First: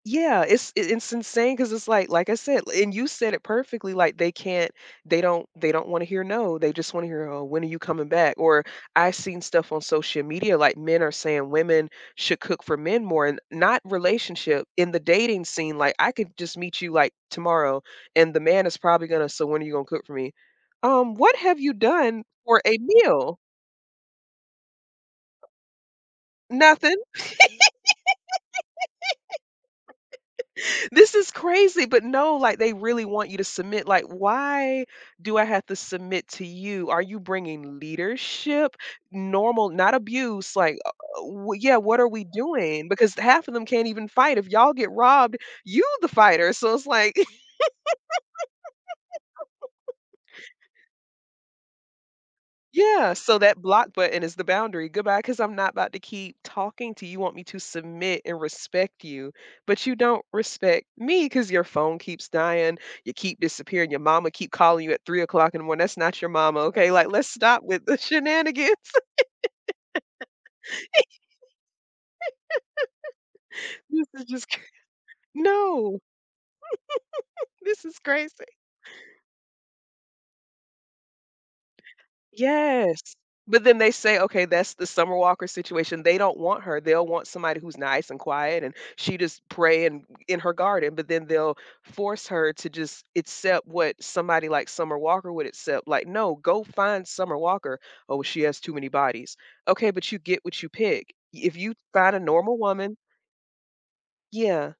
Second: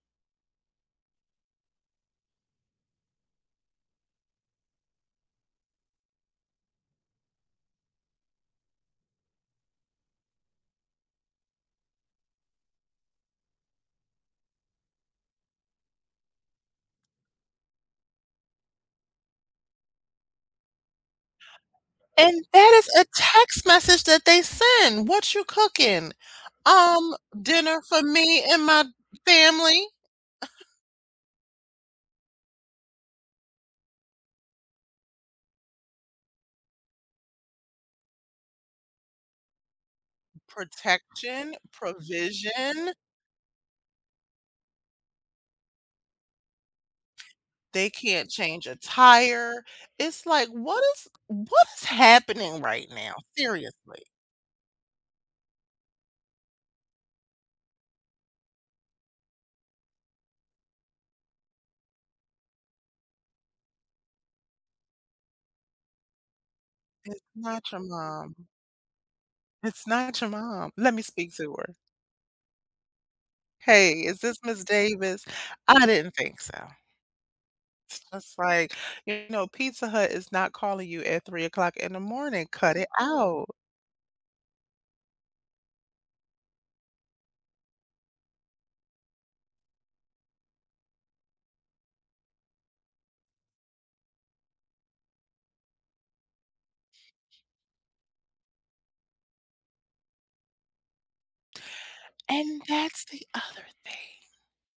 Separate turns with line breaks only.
Yeah, it's in it's insane 'cause it's like, like I said, and you said it perfectly, like they can't they don't they don't wanna hear, "No," they just wanna hear, "Oh, when are you coming back." Or I've seen stuff on social media like men are saying women should cook for men more and not relationship in the dating scene, like, I could just meet you, like, tomorrow, and the man is probably gonna say, "So when are you gonna cook for me?" Um, "What have you done
And
for
that
a
is a
meal?"
text message that they send, "What you cooking?"
Nothing.
"Um, dinner for me and my family."
This is crazy, but no, like, they really want you to submit, like, "Why do I have to submit to you? Are you bringing leadership, normal, not abuse, like, uh,
Protection,
w Yeah, what are we doing?"
provision
Because half of them can't even fight. If y'all get robbed, you the fighter, so it's like
They can't change a tire. It's like, what is what is happening right
Yeah,
now,
so that block
seriously?
button is the boundary. "Goodbye, 'cause I'm not about to keep talking to you. You want me to submit and respect you, but you don't respect me, 'cause your phone keeps dying, you keep disappearing, your mama keep calling you at 3 o'clock in the morning- that's not your mama. Okay? Like,
It's
let's stop
not your
with the
mom.
shenanigans."
It's not your mom. Let me speak to her. "Hey,
This
is
is
this
just cra
Ms. Davis?" I
No.
didn't think so.
This is
It's just
crazy.
like, "You know, Pizza Hut is not calling you at 3 o'clock in the morning, cut it
Yes.
out."
But then they say, "Okay, that's the Summer Walker situation." They don't want her, they don't want somebody who's nice and quiet, and she just praying in her garden, but then they'll force her to just accept what somebody like Summer Walker would accept, like, "No, go find Summer Walker." "Oh, she has too many bodies." "Okay, but you get what you pick." If you find a normal
And
woman
that's the other thing.
Yeah.